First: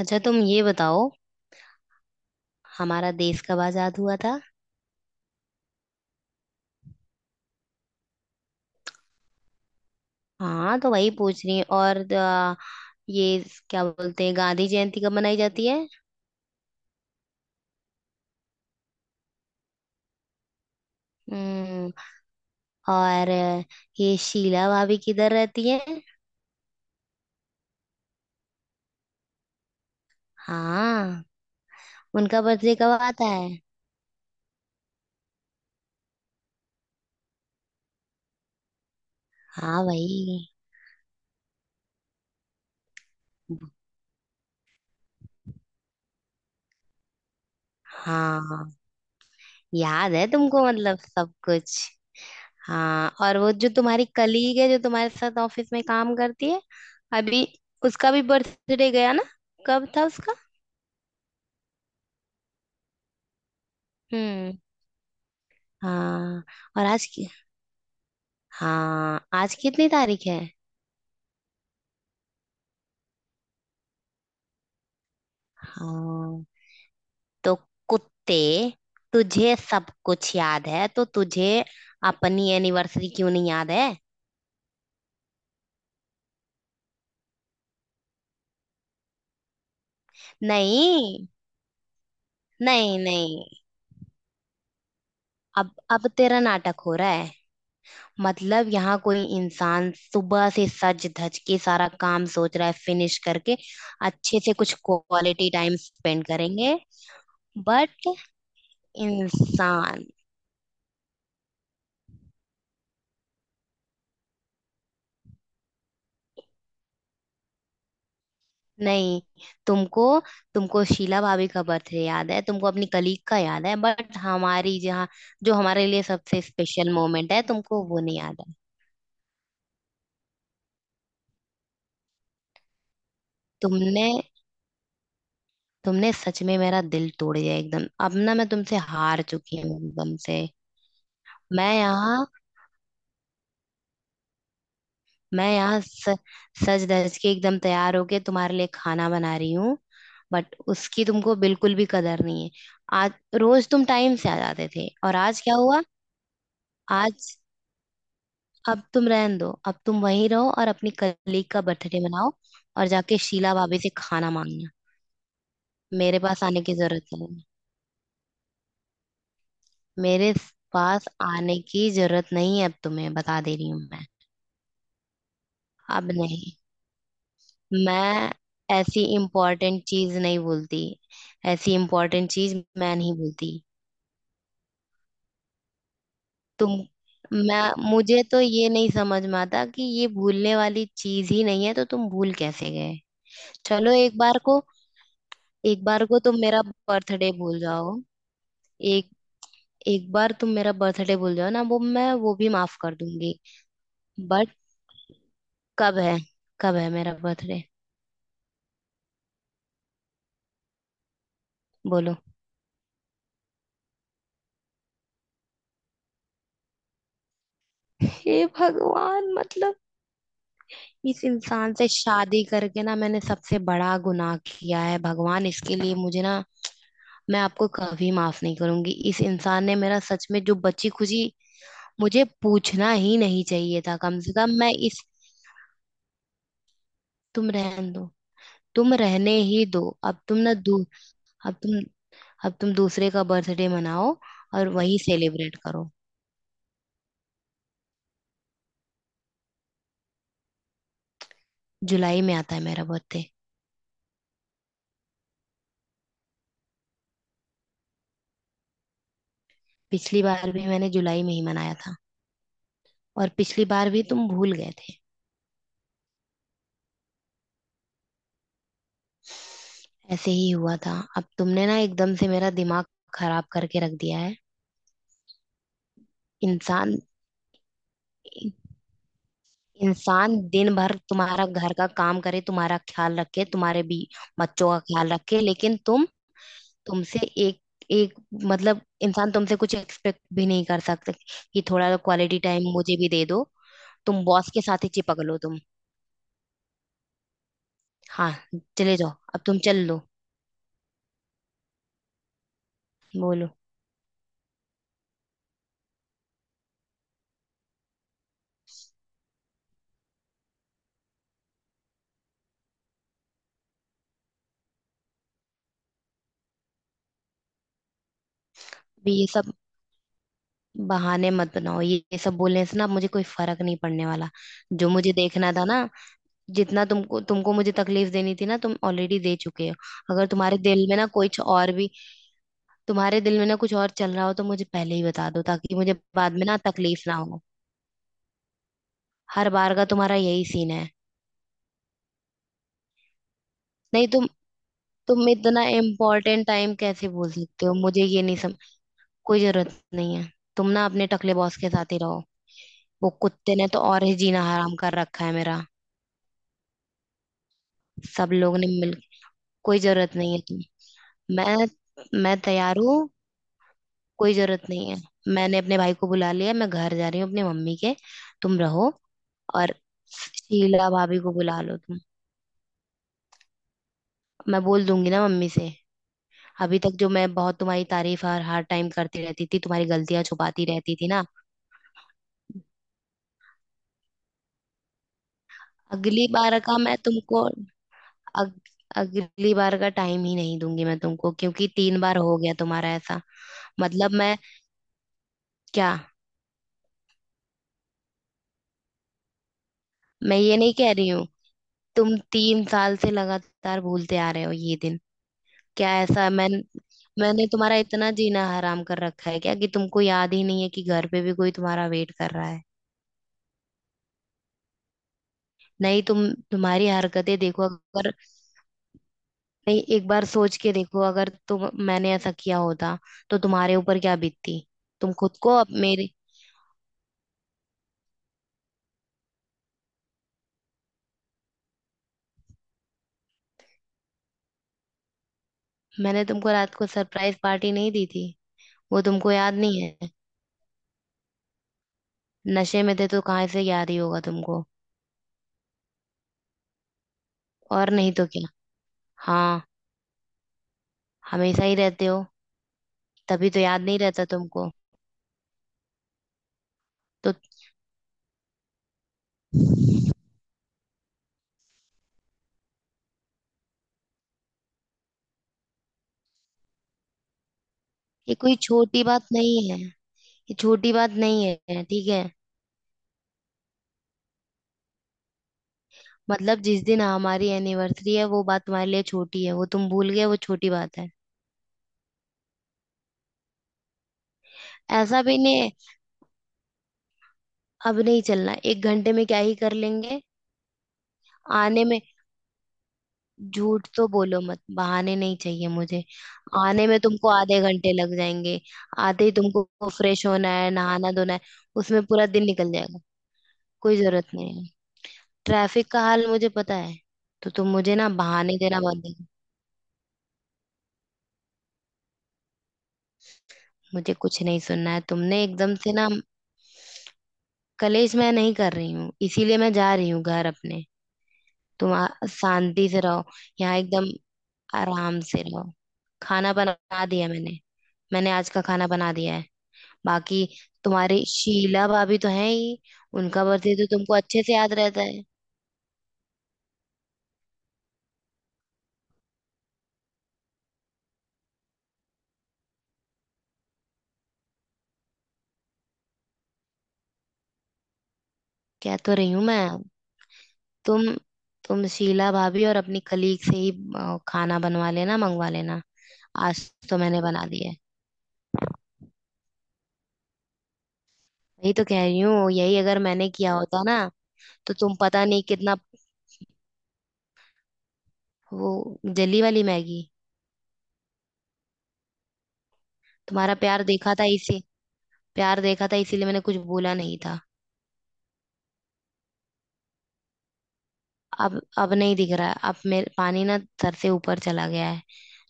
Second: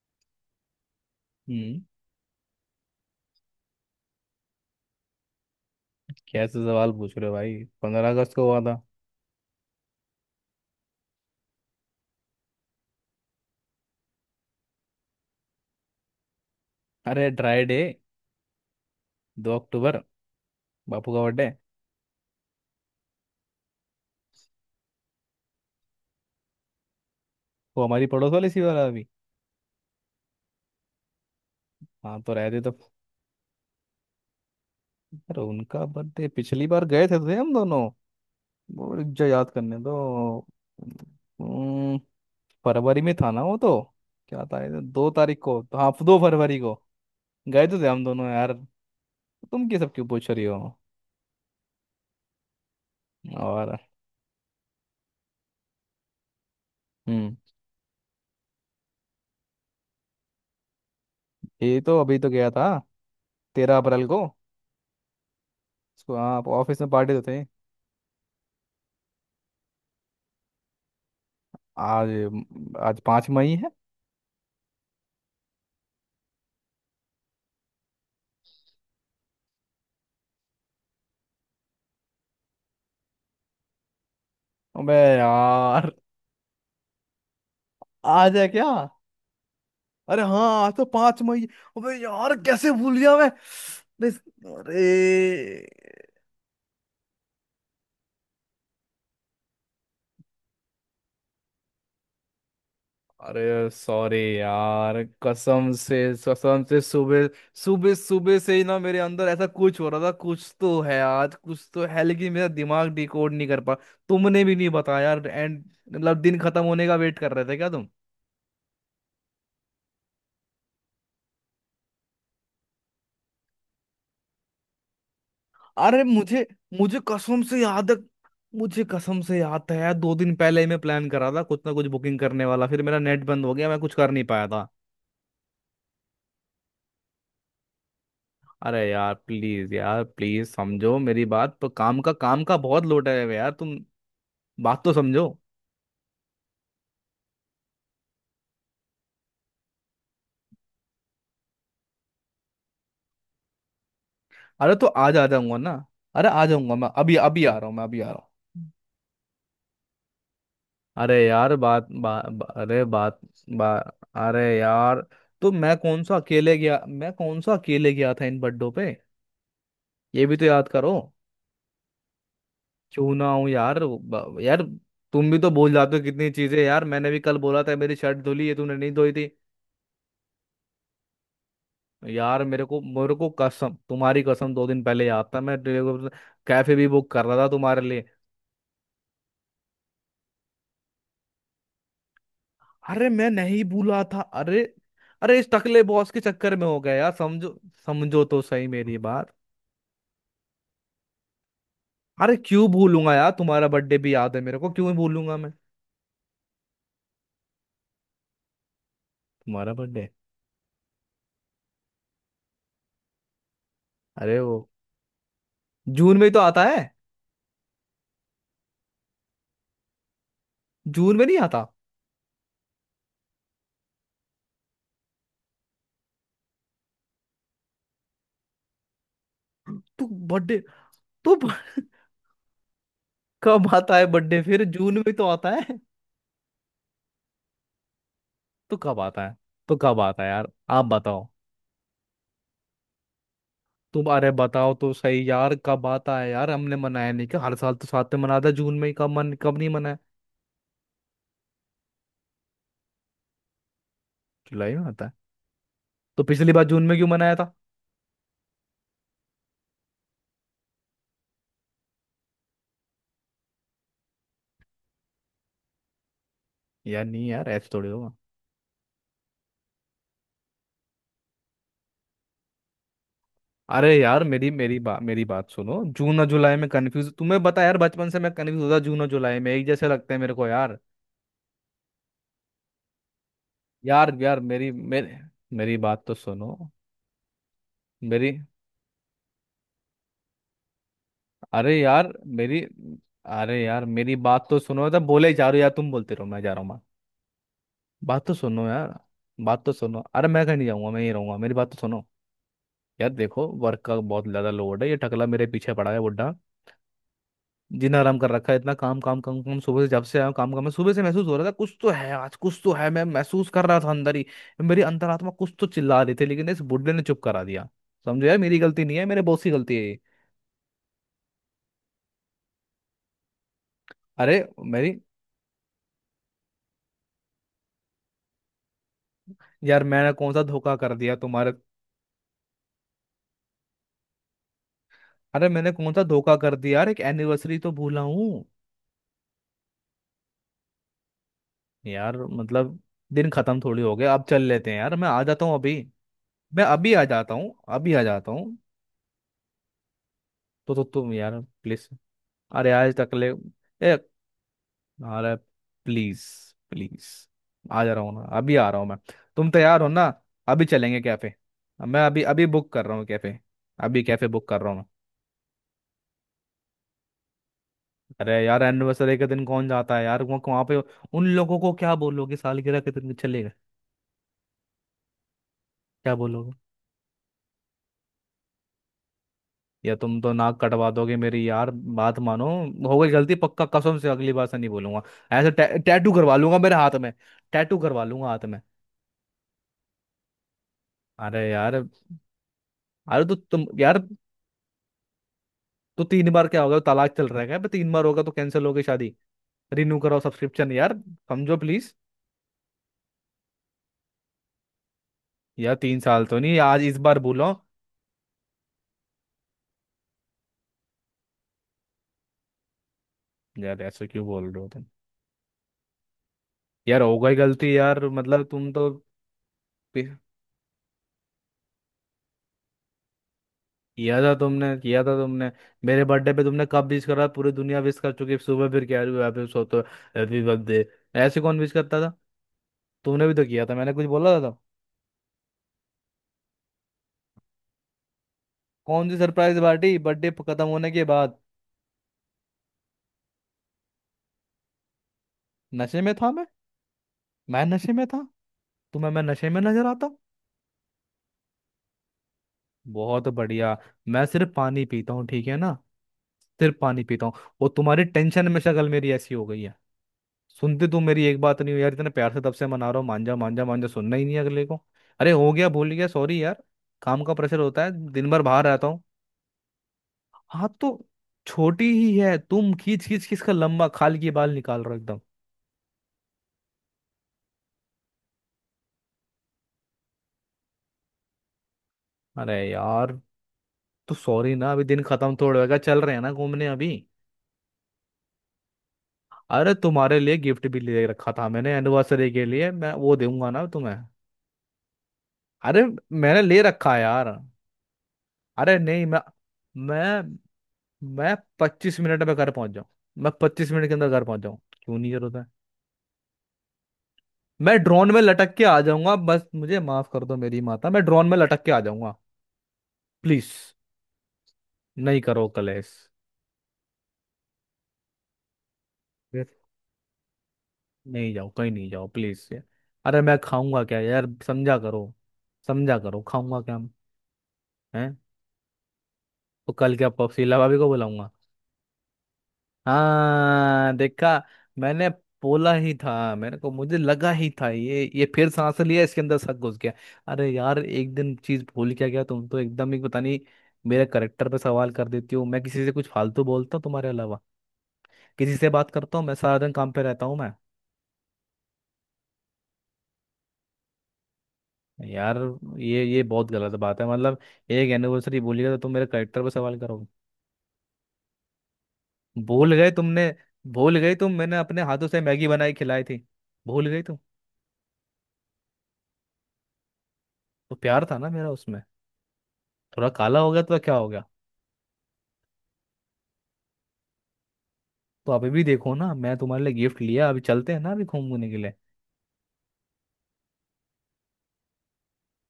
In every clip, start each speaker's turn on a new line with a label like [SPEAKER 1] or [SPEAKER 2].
[SPEAKER 1] अच्छा, तुम ये बताओ,
[SPEAKER 2] हम्म।
[SPEAKER 1] हमारा देश कब आजाद हुआ था।
[SPEAKER 2] कैसे सवाल पूछ रहे हो भाई? 15 अगस्त को हुआ था।
[SPEAKER 1] हाँ, तो वही पूछ रही हूँ। और ये, क्या बोलते हैं, गांधी जयंती कब मनाई जाती है।
[SPEAKER 2] अरे ड्राई डे, 2 अक्टूबर, बापू का बर्थडे।
[SPEAKER 1] हम्म। और ये शीला भाभी किधर रहती है।
[SPEAKER 2] वो हमारी पड़ोस वाली सी वाला अभी।
[SPEAKER 1] हाँ।
[SPEAKER 2] हाँ तो
[SPEAKER 1] उनका
[SPEAKER 2] रहते
[SPEAKER 1] बर्थडे
[SPEAKER 2] तो।
[SPEAKER 1] कब आता है।
[SPEAKER 2] अरे उनका बर्थडे पिछली बार गए थे हम दोनों। वो रुक जा, याद करने
[SPEAKER 1] हाँ
[SPEAKER 2] दो।
[SPEAKER 1] वही।
[SPEAKER 2] हम्म, फरवरी में था ना वो तो। क्या तारीख थी? दो तारीख को तो, हाँ 2 फरवरी को। गए तो थे हम दोनों यार।
[SPEAKER 1] हाँ,
[SPEAKER 2] तुम ये सब क्यों
[SPEAKER 1] याद है
[SPEAKER 2] पूछ रही हो?
[SPEAKER 1] तुमको मतलब सब कुछ। हाँ। और वो जो
[SPEAKER 2] और
[SPEAKER 1] तुम्हारी कलीग है, जो तुम्हारे साथ ऑफिस में काम करती है,
[SPEAKER 2] हम्म,
[SPEAKER 1] अभी उसका भी बर्थडे गया ना। कब था उसका।
[SPEAKER 2] ये तो अभी तो गया था, 13 अप्रैल को।
[SPEAKER 1] हम्म।
[SPEAKER 2] इसको हाँ
[SPEAKER 1] हाँ।
[SPEAKER 2] ऑफिस
[SPEAKER 1] और
[SPEAKER 2] में
[SPEAKER 1] आज
[SPEAKER 2] पार्टी तो
[SPEAKER 1] की,
[SPEAKER 2] थे।
[SPEAKER 1] हाँ, आज कितनी तारीख है।
[SPEAKER 2] आज, आज 5 मई है।
[SPEAKER 1] हाँ, तो कुत्ते, तुझे सब कुछ याद है तो तुझे अपनी एनिवर्सरी क्यों नहीं याद है।
[SPEAKER 2] अबे यार, आज है क्या? अरे हाँ आज तो पांच
[SPEAKER 1] नहीं,
[SPEAKER 2] मई है। अबे यार कैसे भूल
[SPEAKER 1] नहीं,
[SPEAKER 2] गया मैं,
[SPEAKER 1] नहीं।
[SPEAKER 2] अरे।
[SPEAKER 1] अब तेरा नाटक हो रहा है। मतलब यहाँ कोई इंसान सुबह से सज धज के सारा काम सोच रहा है, फिनिश
[SPEAKER 2] अरे
[SPEAKER 1] करके
[SPEAKER 2] अरे सॉरी
[SPEAKER 1] अच्छे से कुछ
[SPEAKER 2] यार,
[SPEAKER 1] क्वालिटी
[SPEAKER 2] कसम
[SPEAKER 1] टाइम
[SPEAKER 2] से।
[SPEAKER 1] स्पेंड
[SPEAKER 2] कसम
[SPEAKER 1] करेंगे।
[SPEAKER 2] से सुबह, सुबह
[SPEAKER 1] बट
[SPEAKER 2] सुबह से ही ना मेरे अंदर ऐसा कुछ हो रहा
[SPEAKER 1] इंसान,
[SPEAKER 2] था, कुछ तो है आज, कुछ तो है, लेकिन मेरा दिमाग डिकोड नहीं कर पा। तुमने भी नहीं बताया यार। एंड मतलब दिन खत्म होने का वेट कर रहे थे क्या तुम?
[SPEAKER 1] नहीं, तुमको तुमको शीला भाभी का बर्थडे याद है, तुमको अपनी कलीग का याद है, बट हमारी जहाँ, जो हमारे
[SPEAKER 2] अरे
[SPEAKER 1] लिए सबसे
[SPEAKER 2] मुझे,
[SPEAKER 1] स्पेशल
[SPEAKER 2] मुझे
[SPEAKER 1] मोमेंट
[SPEAKER 2] कसम
[SPEAKER 1] है,
[SPEAKER 2] से
[SPEAKER 1] तुमको
[SPEAKER 2] याद है
[SPEAKER 1] वो नहीं याद है।
[SPEAKER 2] मुझे कसम से याद है यार, दो दिन पहले ही मैं प्लान करा था, कुछ ना कुछ बुकिंग करने वाला, फिर मेरा नेट बंद हो गया, मैं कुछ
[SPEAKER 1] तुमने
[SPEAKER 2] कर नहीं पाया था।
[SPEAKER 1] तुमने सच में मेरा दिल तोड़ दिया एकदम। अब ना मैं तुमसे
[SPEAKER 2] अरे यार
[SPEAKER 1] हार चुकी
[SPEAKER 2] प्लीज,
[SPEAKER 1] हूँ
[SPEAKER 2] यार
[SPEAKER 1] एकदम
[SPEAKER 2] प्लीज
[SPEAKER 1] से।
[SPEAKER 2] समझो मेरी बात तो,
[SPEAKER 1] मैं
[SPEAKER 2] काम का
[SPEAKER 1] यहाँ
[SPEAKER 2] काम का बहुत लोड है यार तुम, बात तो समझो।
[SPEAKER 1] मैं यहाँ सज धज के एकदम तैयार होके तुम्हारे लिए खाना बना रही हूँ। बट उसकी तुमको बिल्कुल भी कदर नहीं है। आज, रोज तुम टाइम से आ जाते
[SPEAKER 2] अरे तो
[SPEAKER 1] थे
[SPEAKER 2] आज
[SPEAKER 1] और
[SPEAKER 2] आ
[SPEAKER 1] आज क्या
[SPEAKER 2] जाऊंगा ना।
[SPEAKER 1] हुआ।
[SPEAKER 2] अरे आ जाऊंगा मैं, अभी
[SPEAKER 1] आज।
[SPEAKER 2] अभी आ रहा हूँ, मैं अभी आ रहा हूँ।
[SPEAKER 1] अब तुम रहन दो, अब तुम वहीं रहो और अपनी
[SPEAKER 2] अरे
[SPEAKER 1] कलीग
[SPEAKER 2] यार
[SPEAKER 1] का
[SPEAKER 2] बात
[SPEAKER 1] बर्थडे
[SPEAKER 2] बा,
[SPEAKER 1] मनाओ।
[SPEAKER 2] बा, अरे
[SPEAKER 1] और
[SPEAKER 2] बात
[SPEAKER 1] जाके शीला
[SPEAKER 2] बा,
[SPEAKER 1] भाभी से खाना
[SPEAKER 2] अरे
[SPEAKER 1] मांगना।
[SPEAKER 2] यार। तो मैं कौन सा
[SPEAKER 1] मेरे पास
[SPEAKER 2] अकेले
[SPEAKER 1] आने की
[SPEAKER 2] गया, मैं
[SPEAKER 1] जरूरत नहीं
[SPEAKER 2] कौन
[SPEAKER 1] है।
[SPEAKER 2] सा अकेले गया था इन बड्डों पे? ये
[SPEAKER 1] मेरे
[SPEAKER 2] भी तो याद करो।
[SPEAKER 1] पास आने की जरूरत नहीं है, अब तुम्हें
[SPEAKER 2] क्यों ना
[SPEAKER 1] बता
[SPEAKER 2] हूँ
[SPEAKER 1] दे रही
[SPEAKER 2] यार
[SPEAKER 1] हूँ मैं।
[SPEAKER 2] यार, तुम भी तो भूल जाते हो
[SPEAKER 1] अब
[SPEAKER 2] कितनी
[SPEAKER 1] नहीं।
[SPEAKER 2] चीजें यार, मैंने भी कल बोला था मेरी शर्ट
[SPEAKER 1] मैं
[SPEAKER 2] धुली है, तूने नहीं
[SPEAKER 1] ऐसी
[SPEAKER 2] धोई थी।
[SPEAKER 1] इम्पोर्टेंट चीज नहीं भूलती। ऐसी इम्पोर्टेंट
[SPEAKER 2] यार
[SPEAKER 1] चीज
[SPEAKER 2] मेरे को
[SPEAKER 1] मैं
[SPEAKER 2] मेरे
[SPEAKER 1] नहीं
[SPEAKER 2] को
[SPEAKER 1] भूलती।
[SPEAKER 2] कसम तुम्हारी कसम, दो दिन पहले याद था मैं कैफे
[SPEAKER 1] तुम,
[SPEAKER 2] भी बुक कर रहा था तुम्हारे
[SPEAKER 1] मैं,
[SPEAKER 2] लिए।
[SPEAKER 1] मुझे तो ये नहीं समझ में आता कि ये भूलने वाली चीज ही नहीं है, तो तुम भूल कैसे गए।
[SPEAKER 2] अरे मैं नहीं
[SPEAKER 1] चलो,
[SPEAKER 2] भूला था, अरे। अरे इस टकले
[SPEAKER 1] एक बार
[SPEAKER 2] बॉस
[SPEAKER 1] को
[SPEAKER 2] के
[SPEAKER 1] तुम
[SPEAKER 2] चक्कर
[SPEAKER 1] मेरा
[SPEAKER 2] में हो गया यार,
[SPEAKER 1] बर्थडे
[SPEAKER 2] समझो।
[SPEAKER 1] भूल जाओ।
[SPEAKER 2] समझो तो सही मेरी
[SPEAKER 1] एक
[SPEAKER 2] बात।
[SPEAKER 1] एक बार तुम मेरा बर्थडे भूल जाओ ना, वो, मैं
[SPEAKER 2] अरे
[SPEAKER 1] वो भी
[SPEAKER 2] क्यों
[SPEAKER 1] माफ कर
[SPEAKER 2] भूलूंगा यार,
[SPEAKER 1] दूंगी।
[SPEAKER 2] तुम्हारा बर्थडे भी याद है
[SPEAKER 1] बट
[SPEAKER 2] मेरे को, क्यों भूलूंगा मैं?
[SPEAKER 1] कब है, कब है मेरा बर्थडे,
[SPEAKER 2] तुम्हारा बर्थडे?
[SPEAKER 1] बोलो।
[SPEAKER 2] अरे वो जून में ही तो आता है।
[SPEAKER 1] हे भगवान, मतलब
[SPEAKER 2] जून
[SPEAKER 1] इस
[SPEAKER 2] में नहीं आता?
[SPEAKER 1] इंसान से शादी करके ना मैंने सबसे बड़ा गुनाह किया है। भगवान, इसके लिए मुझे ना, मैं आपको कभी माफ नहीं करूंगी। इस इंसान ने मेरा
[SPEAKER 2] तू
[SPEAKER 1] सच में जो
[SPEAKER 2] बर्थडे
[SPEAKER 1] बची खुची,
[SPEAKER 2] तू
[SPEAKER 1] मुझे पूछना ही नहीं
[SPEAKER 2] कब
[SPEAKER 1] चाहिए
[SPEAKER 2] आता
[SPEAKER 1] था
[SPEAKER 2] है
[SPEAKER 1] कम से
[SPEAKER 2] बर्थडे
[SPEAKER 1] कम,
[SPEAKER 2] फिर?
[SPEAKER 1] मैं
[SPEAKER 2] जून
[SPEAKER 1] इस।
[SPEAKER 2] में तो आता है।
[SPEAKER 1] तुम रहने दो,
[SPEAKER 2] तो
[SPEAKER 1] तुम
[SPEAKER 2] कब आता
[SPEAKER 1] रहने
[SPEAKER 2] है?
[SPEAKER 1] ही
[SPEAKER 2] तो
[SPEAKER 1] दो।
[SPEAKER 2] कब
[SPEAKER 1] अब
[SPEAKER 2] आता है
[SPEAKER 1] तुम
[SPEAKER 2] यार,
[SPEAKER 1] ना दू,
[SPEAKER 2] आप बताओ।
[SPEAKER 1] अब तुम, अब तुम दूसरे का बर्थडे
[SPEAKER 2] तुम
[SPEAKER 1] मनाओ
[SPEAKER 2] अरे
[SPEAKER 1] और
[SPEAKER 2] बताओ तो
[SPEAKER 1] वही
[SPEAKER 2] सही यार,
[SPEAKER 1] सेलिब्रेट
[SPEAKER 2] कब
[SPEAKER 1] करो।
[SPEAKER 2] आता है यार? हमने मनाया नहीं क्या? हर साल तो साथ में मनाता है जून में ही, कब मन, कब नहीं मनाया?
[SPEAKER 1] जुलाई में आता है मेरा बर्थडे।
[SPEAKER 2] जुलाई में आता है? तो पिछली बार जून में क्यों मनाया था?
[SPEAKER 1] पिछली बार भी मैंने जुलाई में ही मनाया था, और पिछली बार भी तुम भूल गए थे।
[SPEAKER 2] यार नहीं यार, ऐसे थोड़ी होगा।
[SPEAKER 1] ऐसे ही हुआ था। अब तुमने ना एकदम से मेरा दिमाग खराब करके
[SPEAKER 2] अरे
[SPEAKER 1] रख दिया
[SPEAKER 2] यार
[SPEAKER 1] है।
[SPEAKER 2] मेरी मेरी बात सुनो, जून और जुलाई में
[SPEAKER 1] इंसान,
[SPEAKER 2] कंफ्यूज, तुम्हें पता है यार बचपन से मैं कंफ्यूज होता, जून और जुलाई में एक जैसे लगते हैं मेरे
[SPEAKER 1] इंसान
[SPEAKER 2] को
[SPEAKER 1] दिन
[SPEAKER 2] यार।
[SPEAKER 1] भर तुम्हारा घर का काम करे, तुम्हारा ख्याल रखे, तुम्हारे भी
[SPEAKER 2] यार यार
[SPEAKER 1] बच्चों
[SPEAKER 2] मेरी
[SPEAKER 1] का ख्याल
[SPEAKER 2] मेरे
[SPEAKER 1] रखे,
[SPEAKER 2] मेरी
[SPEAKER 1] लेकिन
[SPEAKER 2] बात
[SPEAKER 1] तुम
[SPEAKER 2] तो सुनो।
[SPEAKER 1] तुमसे एक, एक,
[SPEAKER 2] मेरी
[SPEAKER 1] मतलब इंसान तुमसे कुछ एक्सपेक्ट भी नहीं कर सकता कि
[SPEAKER 2] अरे
[SPEAKER 1] थोड़ा
[SPEAKER 2] यार
[SPEAKER 1] क्वालिटी
[SPEAKER 2] मेरी,
[SPEAKER 1] टाइम मुझे भी दे दो।
[SPEAKER 2] अरे यार मेरी
[SPEAKER 1] तुम
[SPEAKER 2] बात
[SPEAKER 1] बॉस
[SPEAKER 2] तो
[SPEAKER 1] के साथ
[SPEAKER 2] सुनो,
[SPEAKER 1] ही
[SPEAKER 2] तो
[SPEAKER 1] चिपक
[SPEAKER 2] बोले
[SPEAKER 1] लो
[SPEAKER 2] जा
[SPEAKER 1] तुम।
[SPEAKER 2] रहे हो यार, तुम बोलते रहो मैं जा रहा हूँ मैं। बात
[SPEAKER 1] हाँ,
[SPEAKER 2] तो सुनो यार,
[SPEAKER 1] चले जाओ, अब तुम
[SPEAKER 2] बात तो
[SPEAKER 1] चल
[SPEAKER 2] सुनो,
[SPEAKER 1] लो।
[SPEAKER 2] अरे मैं कहीं नहीं जाऊंगा, मैं ही रहूंगा, मेरी बात तो सुनो। यार देखो
[SPEAKER 1] बोलो।
[SPEAKER 2] वर्क का बहुत ज्यादा लोड है, ये टकला मेरे पीछे पड़ा है बुड्ढा, जिन आराम कर रखा है, इतना काम काम काम काम सुबह से, जब से आया हूं, काम काम है। सुबह से महसूस हो रहा था कुछ तो है आज, कुछ तो है, मैं महसूस कर रहा था अंदर ही। मेरी अंतरात्मा कुछ तो चिल्ला रही थी, लेकिन इस बुड्ढे ने चुप करा दिया। समझो यार मेरी गलती नहीं है,
[SPEAKER 1] अभी
[SPEAKER 2] मेरे
[SPEAKER 1] ये
[SPEAKER 2] बॉस की
[SPEAKER 1] सब
[SPEAKER 2] गलती है ये।
[SPEAKER 1] बहाने मत बनाओ, ये सब बोलने से ना मुझे कोई फर्क नहीं पड़ने वाला।
[SPEAKER 2] अरे
[SPEAKER 1] जो
[SPEAKER 2] मेरी
[SPEAKER 1] मुझे देखना था ना, जितना तुमको तुमको मुझे तकलीफ देनी थी ना, तुम ऑलरेडी दे चुके हो।
[SPEAKER 2] यार, मैंने
[SPEAKER 1] अगर
[SPEAKER 2] कौन सा
[SPEAKER 1] तुम्हारे
[SPEAKER 2] धोखा
[SPEAKER 1] दिल
[SPEAKER 2] कर
[SPEAKER 1] में ना
[SPEAKER 2] दिया
[SPEAKER 1] कुछ
[SPEAKER 2] तुम्हारे?
[SPEAKER 1] और भी, तुम्हारे दिल में ना कुछ और चल रहा हो, तो मुझे पहले ही बता दो,
[SPEAKER 2] अरे मैंने
[SPEAKER 1] ताकि
[SPEAKER 2] कौन
[SPEAKER 1] मुझे
[SPEAKER 2] सा
[SPEAKER 1] बाद
[SPEAKER 2] धोखा
[SPEAKER 1] में
[SPEAKER 2] कर
[SPEAKER 1] ना
[SPEAKER 2] दिया यार, एक
[SPEAKER 1] तकलीफ ना हो।
[SPEAKER 2] एनिवर्सरी तो भूला हूँ।
[SPEAKER 1] हर बार का तुम्हारा यही सीन है।
[SPEAKER 2] यार मतलब दिन खत्म थोड़ी हो
[SPEAKER 1] नहीं
[SPEAKER 2] गया, अब
[SPEAKER 1] तुम,
[SPEAKER 2] चल लेते हैं यार, मैं आ जाता हूँ
[SPEAKER 1] इतना
[SPEAKER 2] अभी।
[SPEAKER 1] इम्पोर्टेंट
[SPEAKER 2] मैं
[SPEAKER 1] टाइम
[SPEAKER 2] अभी आ
[SPEAKER 1] कैसे बोल
[SPEAKER 2] जाता हूँ
[SPEAKER 1] सकते हो,
[SPEAKER 2] अभी
[SPEAKER 1] मुझे
[SPEAKER 2] आ
[SPEAKER 1] ये
[SPEAKER 2] जाता
[SPEAKER 1] नहीं
[SPEAKER 2] हूँ।
[SPEAKER 1] समझ। कोई जरूरत नहीं है। तुम
[SPEAKER 2] तो
[SPEAKER 1] ना अपने
[SPEAKER 2] तुम
[SPEAKER 1] टकले
[SPEAKER 2] यार
[SPEAKER 1] बॉस के
[SPEAKER 2] प्लीज,
[SPEAKER 1] साथ ही रहो,
[SPEAKER 2] अरे आज
[SPEAKER 1] वो
[SPEAKER 2] तक ले।
[SPEAKER 1] कुत्ते ने तो
[SPEAKER 2] ए
[SPEAKER 1] और ही जीना हराम कर रखा है
[SPEAKER 2] अरे
[SPEAKER 1] मेरा।
[SPEAKER 2] प्लीज, प्लीज आ, जा रहा हूँ ना,
[SPEAKER 1] सब
[SPEAKER 2] अभी
[SPEAKER 1] लोग ने
[SPEAKER 2] आ रहा हूँ
[SPEAKER 1] मिल।
[SPEAKER 2] मैं। तुम
[SPEAKER 1] कोई
[SPEAKER 2] तैयार हो ना?
[SPEAKER 1] जरूरत नहीं है
[SPEAKER 2] अभी
[SPEAKER 1] तुम।
[SPEAKER 2] चलेंगे कैफे,
[SPEAKER 1] मैं
[SPEAKER 2] मैं अभी
[SPEAKER 1] मैं
[SPEAKER 2] अभी बुक
[SPEAKER 1] तैयार
[SPEAKER 2] कर रहा
[SPEAKER 1] हूँ।
[SPEAKER 2] हूँ कैफे, अभी कैफे
[SPEAKER 1] कोई
[SPEAKER 2] बुक कर
[SPEAKER 1] जरूरत
[SPEAKER 2] रहा हूँ मैं।
[SPEAKER 1] नहीं है। मैंने अपने भाई को बुला लिया, मैं घर जा रही हूँ अपनी मम्मी के।
[SPEAKER 2] अरे
[SPEAKER 1] तुम
[SPEAKER 2] यार
[SPEAKER 1] रहो
[SPEAKER 2] एनिवर्सरी के दिन कौन
[SPEAKER 1] और
[SPEAKER 2] जाता है यार वहाँ, वहाँ पे।
[SPEAKER 1] शीला भाभी
[SPEAKER 2] उन
[SPEAKER 1] को
[SPEAKER 2] लोगों
[SPEAKER 1] बुला
[SPEAKER 2] को
[SPEAKER 1] लो
[SPEAKER 2] क्या
[SPEAKER 1] तुम।
[SPEAKER 2] बोलोगे, सालगिरह के दिन चलेगा?
[SPEAKER 1] मैं बोल दूंगी ना मम्मी से।
[SPEAKER 2] क्या बोलोगे?
[SPEAKER 1] अभी तक जो मैं बहुत तुम्हारी तारीफ हर हर टाइम करती रहती थी, तुम्हारी
[SPEAKER 2] या तुम
[SPEAKER 1] गलतियां
[SPEAKER 2] तो नाक
[SPEAKER 1] छुपाती
[SPEAKER 2] कटवा
[SPEAKER 1] रहती थी
[SPEAKER 2] दोगे
[SPEAKER 1] ना।
[SPEAKER 2] मेरी, यार बात मानो। हो गई गलती, पक्का कसम से अगली बार से नहीं बोलूंगा। ऐसे टैटू
[SPEAKER 1] अगली
[SPEAKER 2] करवा लूंगा
[SPEAKER 1] बार
[SPEAKER 2] मेरे
[SPEAKER 1] का
[SPEAKER 2] हाथ
[SPEAKER 1] मैं
[SPEAKER 2] में,
[SPEAKER 1] तुमको
[SPEAKER 2] टैटू
[SPEAKER 1] अग,
[SPEAKER 2] करवा लूंगा हाथ में।
[SPEAKER 1] अगली बार का टाइम ही नहीं दूंगी मैं तुमको,
[SPEAKER 2] अरे
[SPEAKER 1] क्योंकि
[SPEAKER 2] यार,
[SPEAKER 1] 3 बार हो गया तुम्हारा ऐसा।
[SPEAKER 2] अरे तो तुम यार,
[SPEAKER 1] मतलब मैं, क्या,
[SPEAKER 2] तो तीन बार क्या होगा, तलाक चल रहा है क्या बे? तीन बार होगा तो कैंसिल होगी शादी? रिन्यू कराओ
[SPEAKER 1] मैं ये
[SPEAKER 2] सब्सक्रिप्शन
[SPEAKER 1] नहीं कह
[SPEAKER 2] यार।
[SPEAKER 1] रही हूँ,
[SPEAKER 2] समझो प्लीज।
[SPEAKER 1] तुम 3 साल से लगातार भूलते आ रहे हो ये दिन।
[SPEAKER 2] यार
[SPEAKER 1] क्या
[SPEAKER 2] तीन साल
[SPEAKER 1] ऐसा
[SPEAKER 2] तो नहीं, आज इस बार
[SPEAKER 1] मैंने
[SPEAKER 2] बोलो।
[SPEAKER 1] तुम्हारा इतना जीना हराम कर रखा है क्या, कि तुमको याद ही नहीं है कि घर पे भी कोई तुम्हारा वेट कर रहा है।
[SPEAKER 2] यार ऐसे क्यों बोल रहे हो तुम?
[SPEAKER 1] नहीं तुम, तुम्हारी
[SPEAKER 2] यार हो गई
[SPEAKER 1] हरकतें देखो
[SPEAKER 2] गलती यार,
[SPEAKER 1] अगर,
[SPEAKER 2] मतलब तुम तो।
[SPEAKER 1] नहीं, एक बार सोच के देखो, अगर तुम, मैंने ऐसा किया होता तो तुम्हारे ऊपर क्या
[SPEAKER 2] किया था
[SPEAKER 1] बीतती।
[SPEAKER 2] तुमने, किया
[SPEAKER 1] तुम
[SPEAKER 2] था
[SPEAKER 1] खुद
[SPEAKER 2] तुमने।
[SPEAKER 1] को अब
[SPEAKER 2] मेरे
[SPEAKER 1] मेरे,
[SPEAKER 2] बर्थडे पे तुमने कब विश करा? पूरी दुनिया विश कर चुकी है सुबह, फिर क्या हुआ, फिर सोते हैप्पी बर्थडे, ऐसे कौन विश करता था? तुमने भी तो किया था, मैंने कुछ बोला था तब?
[SPEAKER 1] मैंने तुमको रात को सरप्राइज पार्टी नहीं दी थी। वो
[SPEAKER 2] कौन सी
[SPEAKER 1] तुमको याद
[SPEAKER 2] सरप्राइज
[SPEAKER 1] नहीं
[SPEAKER 2] पार्टी
[SPEAKER 1] है।
[SPEAKER 2] बर्थडे खत्म होने के बाद?
[SPEAKER 1] नशे में थे तो कहाँ से याद ही होगा तुमको।
[SPEAKER 2] नशे में था मैं? मैं
[SPEAKER 1] और
[SPEAKER 2] नशे में
[SPEAKER 1] नहीं
[SPEAKER 2] था?
[SPEAKER 1] तो क्या।
[SPEAKER 2] तुम्हें मैं नशे में
[SPEAKER 1] हाँ,
[SPEAKER 2] नजर आता हूँ?
[SPEAKER 1] हमेशा ही रहते हो,
[SPEAKER 2] बहुत
[SPEAKER 1] तभी तो
[SPEAKER 2] बढ़िया।
[SPEAKER 1] याद नहीं
[SPEAKER 2] मैं
[SPEAKER 1] रहता
[SPEAKER 2] सिर्फ
[SPEAKER 1] तुमको
[SPEAKER 2] पानी पीता हूँ, ठीक है ना, सिर्फ पानी पीता हूँ।
[SPEAKER 1] तो।
[SPEAKER 2] वो तुम्हारी टेंशन में शक्ल मेरी ऐसी हो गई है। सुनते तुम मेरी एक बात नहीं हो यार, इतने प्यार से तब से मना रहा हूँ, मांझा मांझा मांझा सुनना ही नहीं है अगले को। अरे हो गया, भूल गया, सॉरी यार, काम का प्रेशर होता है, दिन
[SPEAKER 1] ये
[SPEAKER 2] भर
[SPEAKER 1] कोई
[SPEAKER 2] बाहर रहता हूँ।
[SPEAKER 1] छोटी बात नहीं है। ये
[SPEAKER 2] हाँ तो
[SPEAKER 1] छोटी बात नहीं है,
[SPEAKER 2] छोटी
[SPEAKER 1] ठीक
[SPEAKER 2] ही
[SPEAKER 1] है।
[SPEAKER 2] है, तुम खींच खींच खींच का लंबा खाल की बाल निकाल रहे हो एकदम।
[SPEAKER 1] मतलब जिस दिन हमारी एनिवर्सरी है, वो बात तुम्हारे लिए छोटी है, वो तुम भूल गए, वो छोटी बात है।
[SPEAKER 2] अरे यार तो सॉरी ना, अभी दिन
[SPEAKER 1] ऐसा
[SPEAKER 2] खत्म
[SPEAKER 1] भी
[SPEAKER 2] थोड़ा
[SPEAKER 1] नहीं है,
[SPEAKER 2] होगा, चल रहे हैं ना घूमने अभी।
[SPEAKER 1] अब नहीं चलना, एक घंटे में क्या ही कर
[SPEAKER 2] अरे तुम्हारे
[SPEAKER 1] लेंगे।
[SPEAKER 2] लिए गिफ्ट भी ले रखा था मैंने
[SPEAKER 1] आने में,
[SPEAKER 2] एनिवर्सरी के लिए, मैं वो दूंगा ना
[SPEAKER 1] झूठ
[SPEAKER 2] तुम्हें।
[SPEAKER 1] तो बोलो मत, बहाने नहीं चाहिए
[SPEAKER 2] अरे
[SPEAKER 1] मुझे।
[SPEAKER 2] मैंने ले
[SPEAKER 1] आने
[SPEAKER 2] रखा
[SPEAKER 1] में
[SPEAKER 2] है यार।
[SPEAKER 1] तुमको आधे घंटे लग जाएंगे,
[SPEAKER 2] अरे नहीं मैं,
[SPEAKER 1] आते ही तुमको
[SPEAKER 2] मैं
[SPEAKER 1] फ्रेश होना है, नहाना धोना
[SPEAKER 2] मैं
[SPEAKER 1] है,
[SPEAKER 2] पच्चीस
[SPEAKER 1] उसमें
[SPEAKER 2] मिनट
[SPEAKER 1] पूरा
[SPEAKER 2] में
[SPEAKER 1] दिन
[SPEAKER 2] घर पहुंच
[SPEAKER 1] निकल
[SPEAKER 2] जाऊं,
[SPEAKER 1] जाएगा।
[SPEAKER 2] मैं पच्चीस मिनट के
[SPEAKER 1] कोई
[SPEAKER 2] अंदर घर
[SPEAKER 1] जरूरत
[SPEAKER 2] पहुंच जाऊं,
[SPEAKER 1] नहीं है,
[SPEAKER 2] क्यों नहीं जरूरत है?
[SPEAKER 1] ट्रैफिक का हाल मुझे पता है, तो तुम
[SPEAKER 2] मैं
[SPEAKER 1] मुझे ना
[SPEAKER 2] ड्रोन में लटक
[SPEAKER 1] बहाने
[SPEAKER 2] के
[SPEAKER 1] देना
[SPEAKER 2] आ
[SPEAKER 1] बंद
[SPEAKER 2] जाऊंगा,
[SPEAKER 1] करो।
[SPEAKER 2] बस मुझे माफ कर दो मेरी माता, मैं ड्रोन में लटक के आ जाऊंगा, प्लीज।
[SPEAKER 1] मुझे कुछ नहीं सुनना है,
[SPEAKER 2] नहीं
[SPEAKER 1] तुमने
[SPEAKER 2] करो
[SPEAKER 1] एकदम से
[SPEAKER 2] कलेश।
[SPEAKER 1] ना। कलेश मैं नहीं कर रही हूँ,
[SPEAKER 2] फिर
[SPEAKER 1] इसीलिए मैं जा रही हूँ घर अपने।
[SPEAKER 2] नहीं जाओ, कहीं नहीं
[SPEAKER 1] तुम
[SPEAKER 2] जाओ प्लीज यार।
[SPEAKER 1] शांति से
[SPEAKER 2] अरे
[SPEAKER 1] रहो
[SPEAKER 2] मैं
[SPEAKER 1] यहाँ
[SPEAKER 2] खाऊंगा क्या
[SPEAKER 1] एकदम,
[SPEAKER 2] यार, समझा करो,
[SPEAKER 1] आराम से रहो।
[SPEAKER 2] समझा करो
[SPEAKER 1] खाना
[SPEAKER 2] खाऊंगा क्या मैं?
[SPEAKER 1] बना दिया मैंने
[SPEAKER 2] हैं?
[SPEAKER 1] मैंने आज का खाना बना दिया है।
[SPEAKER 2] तो कल क्या
[SPEAKER 1] बाकी
[SPEAKER 2] शीला भाभी को
[SPEAKER 1] तुम्हारी
[SPEAKER 2] बुलाऊंगा?
[SPEAKER 1] शीला भाभी तो है ही, उनका बर्थडे तो
[SPEAKER 2] हाँ
[SPEAKER 1] तुमको
[SPEAKER 2] देखा,
[SPEAKER 1] अच्छे से याद रहता
[SPEAKER 2] मैंने
[SPEAKER 1] है।
[SPEAKER 2] बोला ही था मेरे को, मुझे लगा ही था ये फिर सांस लिया इसके अंदर शक घुस गया। अरे यार एक दिन चीज भूल क्या गया, तुम तो एकदम ही पता नहीं मेरे करेक्टर पे सवाल कर देती हो। मैं किसी से कुछ फालतू बोलता हूँ तुम्हारे अलावा? किसी से बात
[SPEAKER 1] कह तो
[SPEAKER 2] करता हूँ
[SPEAKER 1] रही
[SPEAKER 2] मैं?
[SPEAKER 1] हूँ
[SPEAKER 2] सारा
[SPEAKER 1] मैं।
[SPEAKER 2] दिन काम पे रहता हूँ मैं।
[SPEAKER 1] तुम तुम शीला भाभी और अपनी कलीग से ही खाना बनवा लेना,
[SPEAKER 2] यार
[SPEAKER 1] मंगवा लेना।
[SPEAKER 2] ये बहुत
[SPEAKER 1] आज
[SPEAKER 2] गलत
[SPEAKER 1] तो
[SPEAKER 2] बात है,
[SPEAKER 1] मैंने
[SPEAKER 2] मतलब
[SPEAKER 1] बना दिया है।
[SPEAKER 2] एक एनिवर्सरी भूल गया तो तुम मेरे करेक्टर पे सवाल करोगे?
[SPEAKER 1] यही तो कह रही हूँ
[SPEAKER 2] भूल
[SPEAKER 1] यही,
[SPEAKER 2] गए
[SPEAKER 1] अगर
[SPEAKER 2] तुमने,
[SPEAKER 1] मैंने किया होता
[SPEAKER 2] भूल
[SPEAKER 1] ना,
[SPEAKER 2] गई तुम, मैंने
[SPEAKER 1] तो
[SPEAKER 2] अपने
[SPEAKER 1] तुम
[SPEAKER 2] हाथों से
[SPEAKER 1] पता नहीं
[SPEAKER 2] मैगी बनाई
[SPEAKER 1] कितना।
[SPEAKER 2] खिलाई थी, भूल गई तुम?
[SPEAKER 1] वो जली वाली मैगी,
[SPEAKER 2] तो प्यार था ना मेरा उसमें, थोड़ा काला हो
[SPEAKER 1] तुम्हारा
[SPEAKER 2] गया तो
[SPEAKER 1] प्यार
[SPEAKER 2] क्या हो
[SPEAKER 1] देखा
[SPEAKER 2] गया।
[SPEAKER 1] था इसी प्यार देखा था इसीलिए मैंने कुछ बोला नहीं था।
[SPEAKER 2] तो आप भी देखो ना, मैं तुम्हारे लिए गिफ्ट लिया, अभी चलते हैं ना अभी घूमने के
[SPEAKER 1] अब
[SPEAKER 2] लिए।
[SPEAKER 1] अब नहीं दिख रहा है, अब मेरे पानी ना सर से ऊपर चला गया है।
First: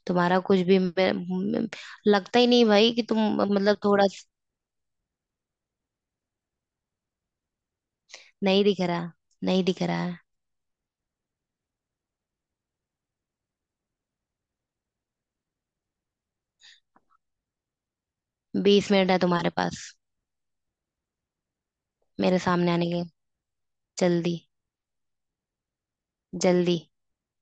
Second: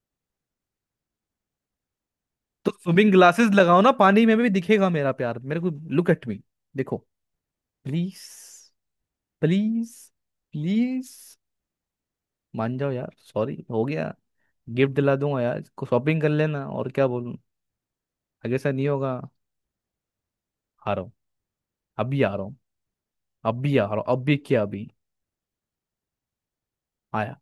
[SPEAKER 1] तुम्हारा कुछ भी मे- मे- लगता ही नहीं
[SPEAKER 2] तो
[SPEAKER 1] भाई कि
[SPEAKER 2] स्विमिंग
[SPEAKER 1] तुम,
[SPEAKER 2] ग्लासेस
[SPEAKER 1] मतलब
[SPEAKER 2] लगाओ ना,
[SPEAKER 1] थोड़ा
[SPEAKER 2] पानी में भी दिखेगा मेरा प्यार मेरे को। लुक एट मी, देखो, प्लीज,
[SPEAKER 1] नहीं दिख रहा, नहीं दिख
[SPEAKER 2] प्लीज,
[SPEAKER 1] रहा है।
[SPEAKER 2] प्लीज, मान जाओ यार, सॉरी हो गया, गिफ्ट दिला दूंगा यार, शॉपिंग कर लेना, और क्या बोलूं, आगे से नहीं
[SPEAKER 1] 20 मिनट
[SPEAKER 2] होगा।
[SPEAKER 1] है तुम्हारे पास
[SPEAKER 2] हारो, अभी आ
[SPEAKER 1] मेरे
[SPEAKER 2] रहा हूँ,
[SPEAKER 1] सामने आने के लिए।
[SPEAKER 2] अभी आ रहा हूँ, अभी
[SPEAKER 1] जल्दी,
[SPEAKER 2] क्या, अभी
[SPEAKER 1] जल्दी।
[SPEAKER 2] आया।